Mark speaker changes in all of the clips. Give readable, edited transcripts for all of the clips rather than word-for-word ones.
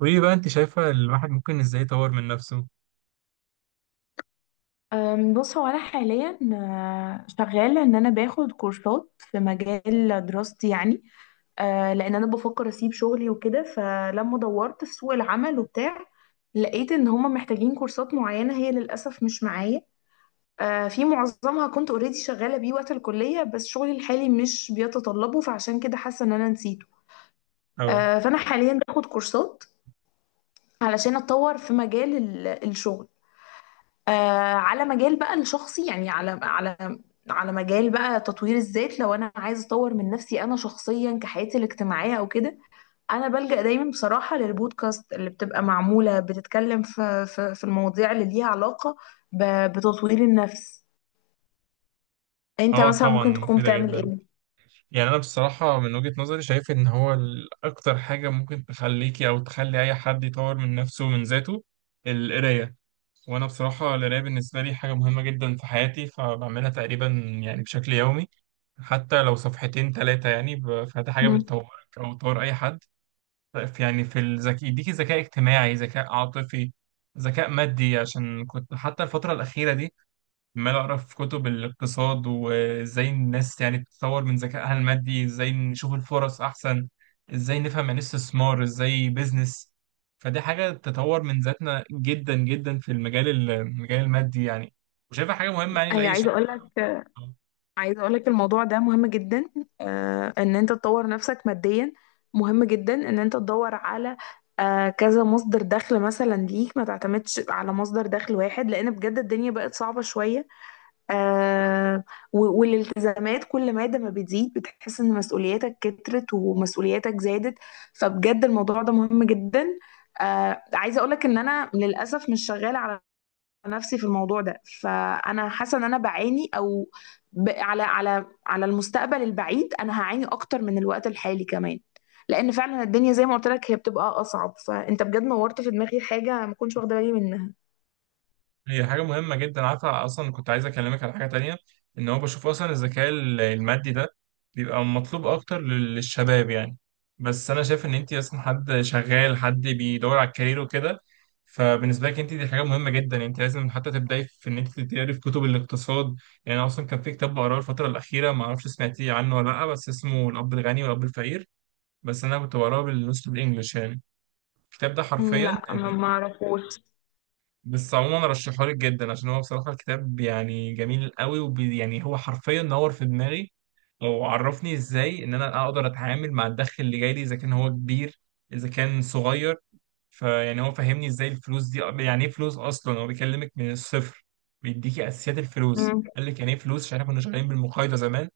Speaker 1: وايه بقى انت شايفة الواحد ممكن ازاي يطور من نفسه؟
Speaker 2: بص هو انا حاليا شغاله ان انا باخد كورسات في مجال دراستي يعني. لان انا بفكر اسيب شغلي وكده، فلما دورت في سوق العمل وبتاع لقيت ان هما محتاجين كورسات معينه هي للاسف مش معايا. في معظمها كنت اوريدي شغاله بيه وقت الكليه، بس شغلي الحالي مش بيتطلبه فعشان كده حاسه ان انا نسيته.
Speaker 1: اه،
Speaker 2: فانا حاليا باخد كورسات علشان اتطور في مجال الشغل. آه. على مجال بقى الشخصي يعني على مجال بقى تطوير الذات. لو انا عايز اطور من نفسي انا شخصيا كحياتي الاجتماعيه او كده، انا بلجأ دايما بصراحه للبودكاست اللي بتبقى معموله، بتتكلم في المواضيع اللي ليها علاقه بتطوير النفس. انت
Speaker 1: اه،
Speaker 2: مثلا
Speaker 1: طبعا
Speaker 2: ممكن تكون
Speaker 1: مفيدة
Speaker 2: بتعمل
Speaker 1: جدا.
Speaker 2: ايه؟
Speaker 1: يعني انا بصراحة من وجهة نظري شايف ان هو اكتر حاجة ممكن تخليكي او تخلي اي حد يطور من نفسه ومن ذاته، القراية. وانا بصراحة القراية بالنسبة لي حاجة مهمة جدا في حياتي، فبعملها تقريبا يعني بشكل يومي، حتى لو صفحتين ثلاثة يعني، فدي حاجة
Speaker 2: مم.
Speaker 1: بتطورك او تطور اي حد. يعني في الذكاء، يديكي ذكاء اجتماعي، ذكاء عاطفي، ذكاء مادي. عشان كنت حتى الفترة الأخيرة دي عمال اقرا في كتب الاقتصاد وازاي الناس يعني تطور من ذكائها المادي، ازاي نشوف الفرص احسن، ازاي نفهم يعني إيه استثمار، ازاي بيزنس. فدي حاجه تطور من ذاتنا جدا جدا في المجال المادي يعني، وشايفها حاجه مهمه يعني
Speaker 2: اي،
Speaker 1: لاي شاب.
Speaker 2: عايزه اقول لك، الموضوع ده مهم جدا. ان انت تطور نفسك ماديا مهم جدا. ان انت تدور على كذا مصدر دخل مثلا ليك، ما تعتمدش على مصدر دخل واحد، لان بجد الدنيا بقت صعبه شويه. آه. والالتزامات كل ماده ما بتزيد بتحس ان مسؤولياتك كترت ومسؤولياتك زادت، فبجد الموضوع ده مهم جدا. عايزه اقول لك ان انا للاسف مش شغاله على نفسي في الموضوع ده، فانا حاسه ان انا بعاني، او على على المستقبل البعيد انا هعاني اكتر من الوقت الحالي كمان، لان فعلا الدنيا زي ما قلت لك هي بتبقى اصعب. فانت بجد نورت في دماغي حاجه ما كنتش واخده بالي منها.
Speaker 1: هي حاجة مهمة جدا. عارفة أصلا كنت عايز أكلمك على حاجة تانية، إن هو بشوف أصلا الذكاء المادي ده بيبقى مطلوب أكتر للشباب يعني. بس أنا شايف إن أنت أصلا حد شغال، حد بيدور على الكارير وكده، فبالنسبة لك أنت دي حاجة مهمة جدا. أنت لازم حتى تبدأي في إن أنت تقري في كتب الاقتصاد. يعني أنا أصلا كان في كتاب بقراه الفترة الأخيرة، معرفش سمعتيه عنه ولا لأ، بس اسمه الأب الغني والأب الفقير. بس أنا كنت بقراه بالنص بالإنجلش يعني. الكتاب ده
Speaker 2: مم،
Speaker 1: حرفيا
Speaker 2: لا، ما
Speaker 1: يعني،
Speaker 2: ما اعرفوش.
Speaker 1: بس عموما رشحه لك جدا، عشان هو بصراحة الكتاب يعني جميل قوي، وبي يعني هو حرفيا نور في دماغي. وعرفني ازاي ان انا اقدر اتعامل مع الدخل اللي جاي لي، اذا كان هو كبير، اذا كان صغير. فيعني هو فهمني ازاي الفلوس دي، يعني ايه فلوس اصلا. هو بيكلمك من الصفر، بيديكي اساسيات الفلوس،
Speaker 2: مم،
Speaker 1: قال لك يعني ايه فلوس، عشان احنا كنا شغالين بالمقايضه زمان.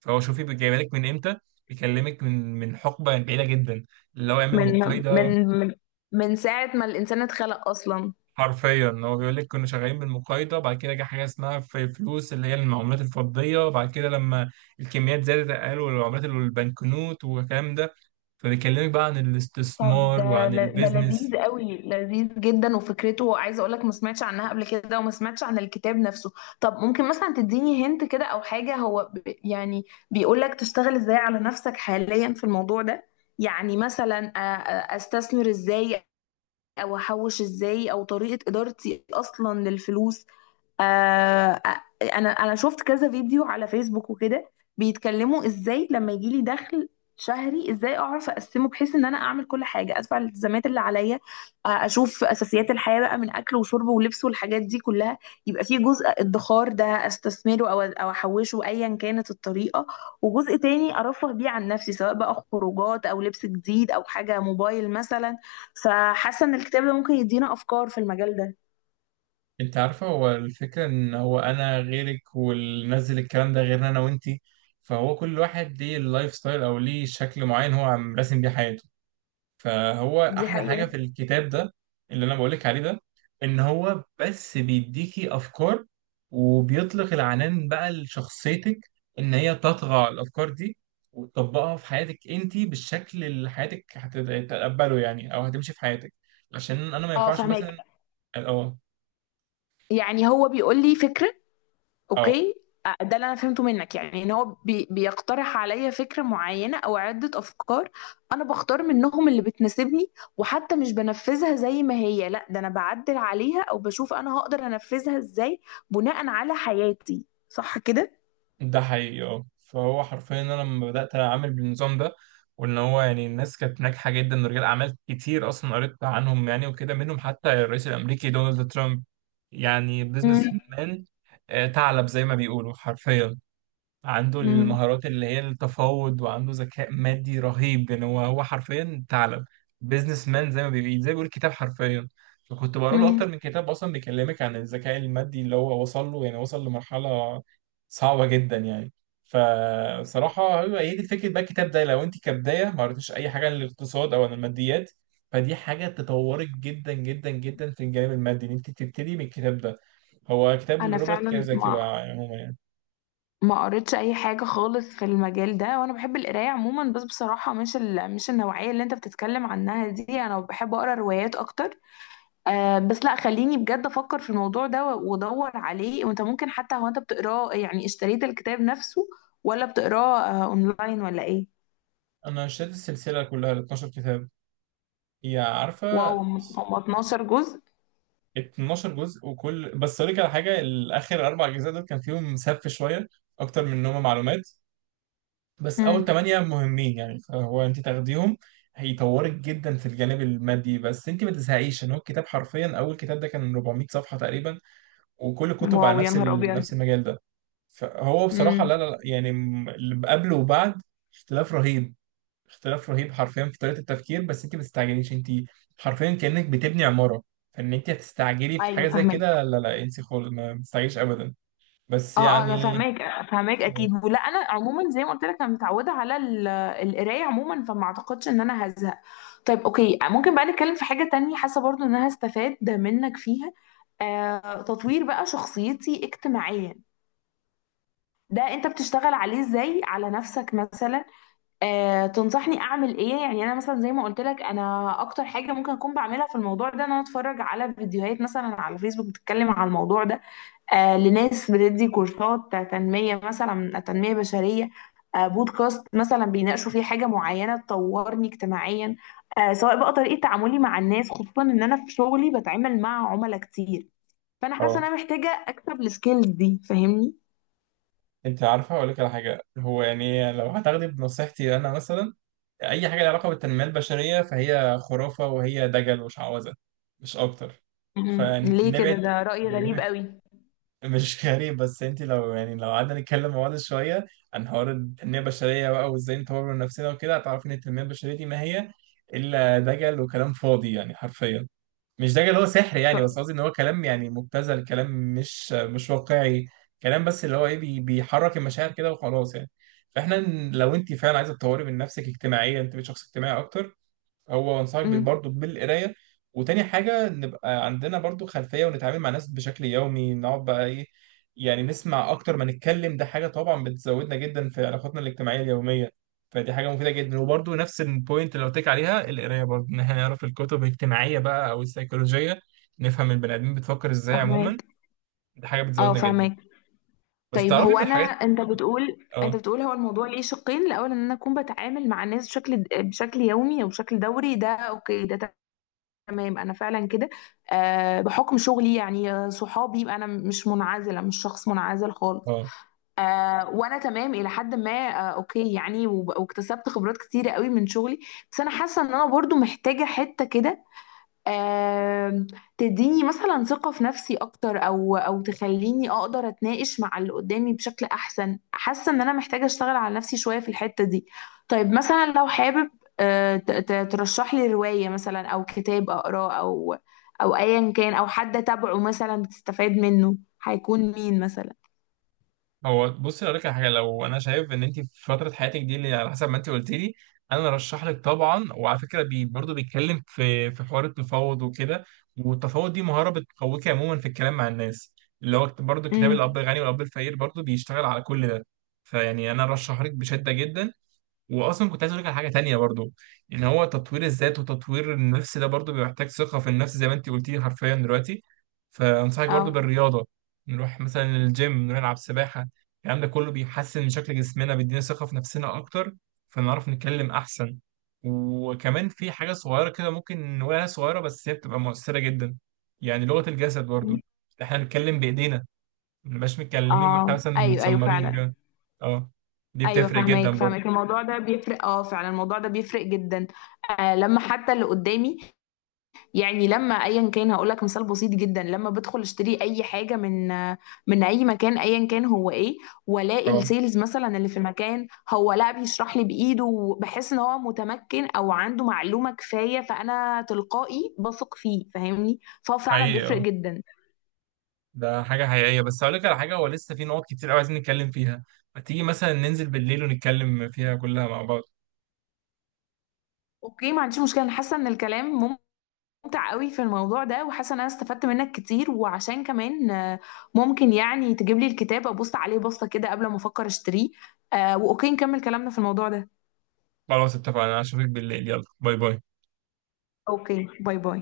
Speaker 1: فهو شوفي جايبها لك من امتى، بيكلمك من حقبه بعيده جدا، اللي هو يعمل
Speaker 2: من
Speaker 1: مقايضه.
Speaker 2: من من من ساعه ما الانسان اتخلق اصلا.
Speaker 1: حرفيا هو بيقول لك كنا شغالين بالمقايضه، بعد كده جه حاجه اسمها في فلوس، اللي هي المعاملات الفضيه، بعد كده لما الكميات زادت قالوا العملات اللي البنكنوت والكلام ده. فبيكلمك بقى عن
Speaker 2: طب
Speaker 1: الاستثمار
Speaker 2: ده
Speaker 1: وعن
Speaker 2: ده
Speaker 1: البيزنس.
Speaker 2: لذيذ قوي، لذيذ جدا، وفكرته عايزه اقول لك ما سمعتش عنها قبل كده وما سمعتش عن الكتاب نفسه. طب ممكن مثلا تديني هنت كده او حاجه، هو يعني بيقول لك تشتغل ازاي على نفسك حاليا في الموضوع ده؟ يعني مثلا استثمر ازاي، او احوش ازاي، او طريقه ادارتي اصلا للفلوس؟ آه. انا شفت كذا فيديو على فيسبوك وكده بيتكلموا ازاي لما يجيلي دخل شهري ازاي اعرف اقسمه بحيث ان انا اعمل كل حاجه، ادفع الالتزامات اللي عليا، اشوف اساسيات الحياه بقى من اكل وشرب ولبس والحاجات دي كلها. يبقى في جزء ادخار ده استثمره او احوشه ايا كانت الطريقه، وجزء تاني ارفه بيه عن نفسي سواء بقى خروجات او لبس جديد او حاجه موبايل مثلا. فحاسه ان الكتاب ده ممكن يدينا افكار في المجال ده.
Speaker 1: انت عارفه هو الفكره ان هو انا غيرك، واللي نزل الكلام ده غيرنا انا وانتي، فهو كل واحد ليه اللايف ستايل او ليه شكل معين هو عم راسم بيه حياته. فهو
Speaker 2: دي
Speaker 1: احلى حاجه
Speaker 2: حقيقه.
Speaker 1: في الكتاب ده، اللي انا بقولك عليه ده، ان هو بس بيديكي افكار، وبيطلق العنان بقى لشخصيتك ان هي تطغى على الافكار دي وتطبقها في حياتك انت بالشكل اللي حياتك هتتقبله يعني، او هتمشي في حياتك. عشان انا ما
Speaker 2: اه،
Speaker 1: ينفعش
Speaker 2: فهماك.
Speaker 1: مثلا. اه،
Speaker 2: يعني هو بيقول لي فكرة.
Speaker 1: اه،
Speaker 2: اوكي. ده اللي انا فهمته منك، يعني ان هو بيقترح عليا فكرة معينة او عدة افكار، انا بختار منهم اللي بتناسبني، وحتى مش بنفذها زي ما هي، لا ده انا بعدل عليها او بشوف انا هقدر انفذها ازاي بناء على حياتي، صح كده؟
Speaker 1: ده حقيقي. اه، فهو حرفيا انا لما بدات اعمل بالنظام ده، وان هو يعني الناس كانت ناجحه جدا، رجال اعمال كتير اصلا قريت عنهم يعني وكده، منهم حتى الرئيس الامريكي دونالد ترامب، يعني
Speaker 2: مم.
Speaker 1: بزنس مان، ثعلب زي ما بيقولوا حرفيا، عنده
Speaker 2: مم.
Speaker 1: المهارات اللي هي التفاوض، وعنده ذكاء مادي رهيب. يعني هو حرفيا ثعلب، بيزنس مان زي ما بيقول كتاب حرفيا. فكنت بقرا له
Speaker 2: مم.
Speaker 1: اكتر من كتاب، اصلا بيكلمك عن الذكاء المادي اللي هو وصل له، يعني وصل لمرحله صعبه جدا يعني. فصراحه هو هي دي فكره بقى الكتاب ده، لو انت كبدايه ما قريتيش اي حاجه عن الاقتصاد او عن الماديات، فدي حاجه تطورك جدا جدا جدا في الجانب المادي، ان انت تبتدي من الكتاب ده. هو كتاب
Speaker 2: انا
Speaker 1: لروبرت
Speaker 2: فعلا
Speaker 1: كيوساكي بقى عموما يعني.
Speaker 2: ما قريتش اي حاجة خالص في المجال ده، وانا بحب القراية عموما، بس بصراحة مش مش النوعية اللي انت بتتكلم عنها دي، انا بحب اقرا روايات اكتر. بس لا، خليني بجد افكر في الموضوع ده وادور عليه. وانت ممكن، حتى هو انت بتقراه يعني، اشتريت الكتاب نفسه ولا بتقراه اونلاين، ولا ايه؟
Speaker 1: انا اشتريت السلسله كلها ال 12 كتاب. هي
Speaker 2: واو،
Speaker 1: عارفه،
Speaker 2: هم 12 جزء؟
Speaker 1: 12 جزء. وكل، بس اقول لك على حاجه، الاخر اربع اجزاء دول كان فيهم سف شويه اكتر من انهم معلومات. بس اول
Speaker 2: امم.
Speaker 1: ثمانيه مهمين يعني، فهو انت تاخديهم هيطورك جدا في الجانب المادي. بس انت ما تزهقيش، ان هو الكتاب حرفيا، اول كتاب ده كان 400 صفحه تقريبا، وكل كتب
Speaker 2: واو،
Speaker 1: على
Speaker 2: يا
Speaker 1: نفس
Speaker 2: نهار ابيض.
Speaker 1: نفس المجال ده. فهو بصراحه
Speaker 2: امم.
Speaker 1: لا، لا، لا، يعني اللي قبله وبعد اختلاف رهيب. اختلاف رهيب حرفيا في طريقة التفكير. بس انت ما بتستعجليش، انت حرفيا كأنك بتبني عمارة، فان انت هتستعجلي في
Speaker 2: ايوه
Speaker 1: حاجة زي
Speaker 2: فاهمك.
Speaker 1: كده، لا لا، انسي خالص، ما بتستعجليش ابدا. بس
Speaker 2: اه، اه انا
Speaker 1: يعني
Speaker 2: فاهماك، فاهماك اكيد. ولا انا عموما زي ما قلت لك، انا متعوده على القرايه عموما، فما اعتقدش ان انا هزهق. طيب، اوكي. ممكن بقى نتكلم في حاجه تانية؟ حاسه برضو ان انا هستفاد منك فيها. تطوير بقى شخصيتي اجتماعيا ده انت بتشتغل عليه ازاي على نفسك مثلا؟ آه، تنصحني اعمل ايه؟ يعني انا مثلا زي ما قلت لك، انا اكتر حاجه ممكن اكون بعملها في الموضوع ده ان انا اتفرج على فيديوهات مثلا على فيسبوك بتتكلم على الموضوع ده، لناس بتدي كورسات تنميه مثلا، تنميه بشريه. بودكاست مثلا بيناقشوا فيه حاجه معينه تطورني اجتماعيا، سواء بقى طريقه تعاملي مع الناس، خصوصا ان انا في شغلي بتعامل مع عملاء كتير. فانا حاسه ان
Speaker 1: اه.
Speaker 2: انا محتاجه اكسب السكيلز دي، فاهمني؟
Speaker 1: انت عارفة اقول لك على حاجة، هو يعني لو هتاخدي بنصيحتي انا مثلا، اي حاجة لها علاقة بالتنمية البشرية فهي خرافة، وهي دجل وشعوذة، مش اكتر،
Speaker 2: مم. ليه كده؟
Speaker 1: فنبعد.
Speaker 2: ده رأي غريب قوي.
Speaker 1: مش غريب، بس انت لو، يعني لو قعدنا نتكلم مع بعض شويه عن حوار التنميه البشريه بقى وازاي نطور من نفسنا وكده، هتعرفي ان التنميه البشريه دي ما هي الا دجل وكلام فاضي يعني حرفيا. مش دجل، هو سحر يعني، بس
Speaker 2: طيب.
Speaker 1: قصدي ان هو كلام يعني مبتذل، كلام مش واقعي، كلام بس اللي هو ايه، بيحرك المشاعر كده وخلاص يعني. فاحنا، لو انت فعلا عايزه تطوري من نفسك اجتماعيا، انت بقيت شخص اجتماعي اكتر، هو انصحك
Speaker 2: مم.
Speaker 1: برضو بالقرايه. وتاني حاجه، نبقى عندنا برضو خلفيه، ونتعامل مع ناس بشكل يومي، نقعد بقى ايه يعني، نسمع اكتر ما نتكلم، ده حاجه طبعا بتزودنا جدا في علاقاتنا الاجتماعيه اليوميه. فدي حاجه مفيده جدا. وبرضو نفس البوينت اللي قلت لك عليها، القرايه، برضو ان احنا نعرف الكتب الاجتماعيه بقى او السيكولوجيه، نفهم البني ادمين بتفكر ازاي عموما،
Speaker 2: فهماك.
Speaker 1: دي حاجه
Speaker 2: اه
Speaker 1: بتزودنا جدا.
Speaker 2: فهماك.
Speaker 1: بس
Speaker 2: طيب
Speaker 1: تعرفي
Speaker 2: هو،
Speaker 1: من
Speaker 2: انا،
Speaker 1: الحاجات.
Speaker 2: انت
Speaker 1: اه،
Speaker 2: بتقول هو الموضوع ليه شقين. الاول ان انا اكون بتعامل مع الناس بشكل يومي او بشكل دوري، ده اوكي. ده تمام انا فعلا كده. بحكم شغلي يعني. صحابي. يبقى انا مش منعزله، مش شخص منعزل خالص.
Speaker 1: اه،
Speaker 2: وانا تمام الى حد ما. اوكي يعني. واكتسبت خبرات كتيره قوي من شغلي. بس انا حاسه ان انا برضو محتاجه حته كده. آم، تديني مثلا ثقة في نفسي أكتر، أو تخليني أقدر أتناقش مع اللي قدامي بشكل أحسن. حاسة إن أنا محتاجة أشتغل على نفسي شوية في الحتة دي. طيب، مثلا لو حابب ترشح لي رواية مثلا، أو كتاب أقراه، أو أيا كان، أو حد أتابعه مثلا بتستفاد منه، هيكون مين مثلا؟
Speaker 1: هو بصي اقول لك على حاجه، لو انا شايف ان انت في فتره حياتك دي، اللي على حسب ما انت قلت لي، انا رشح لك طبعا. وعلى فكره، بي برضه بيتكلم في حوار التفاوض وكده، والتفاوض دي مهاره بتقويك عموما في الكلام مع الناس. اللي هو برضه كتاب
Speaker 2: امم.
Speaker 1: الاب الغني والاب الفقير برضه بيشتغل على كل ده، فيعني انا رشح لك بشده جدا. واصلا كنت عايز اقول لك على حاجه تانية برضو، ان هو تطوير الذات وتطوير النفس ده برضو بيحتاج ثقه في النفس، زي ما انت قلتي حرفيا دلوقتي. فانصحك برضو
Speaker 2: أه.
Speaker 1: بالرياضه، نروح مثلا الجيم، نروح نلعب سباحه. الكلام ده كله بيحسن من شكل جسمنا، بيدينا ثقه في نفسنا اكتر، فنعرف نتكلم احسن. وكمان في حاجه صغيره كده ممكن نقولها صغيره، بس هي بتبقى مؤثره جدا، يعني لغه الجسد برضو. احنا بنتكلم بايدينا، ما بنبقاش متكلمين، ما احنا
Speaker 2: اه.
Speaker 1: مثلا
Speaker 2: ايوه، ايوه
Speaker 1: متسمرين
Speaker 2: فعلا.
Speaker 1: وكده. اه، دي
Speaker 2: ايوه
Speaker 1: بتفرق جدا
Speaker 2: فاهمك،
Speaker 1: برضو.
Speaker 2: فاهمك. الموضوع ده بيفرق، اه فعلا الموضوع ده بيفرق جدا. لما حتى اللي قدامي، يعني لما ايا كان، هقول لك مثال بسيط جدا. لما بدخل اشتري اي حاجه من اي مكان، ايا كان هو ايه، والاقي
Speaker 1: اه،
Speaker 2: السيلز مثلا اللي في المكان هو لا بيشرح لي بايده، وبحس ان هو متمكن او عنده معلومه كفايه، فانا تلقائي بثق فيه، فاهمني؟ فهو فعلا
Speaker 1: حقيقي،
Speaker 2: بيفرق
Speaker 1: اه،
Speaker 2: جدا.
Speaker 1: ده حاجة حقيقية. بس هقول لك على حاجة، هو لسه في نقط كتير قوي عايزين نتكلم فيها، ما تيجي مثلا ننزل بالليل ونتكلم فيها كلها مع بعض.
Speaker 2: اوكي، ما عنديش مشكله. انا حاسه ان الكلام ممتع قوي في الموضوع ده، وحاسه ان انا استفدت منك كتير. وعشان كمان ممكن يعني تجيب لي الكتاب ابص عليه بصه كده قبل ما افكر اشتريه، واوكي نكمل كلامنا في الموضوع ده.
Speaker 1: خلاص اتفقنا، انا اشوفك بالليل، يلا باي باي.
Speaker 2: اوكي، باي باي.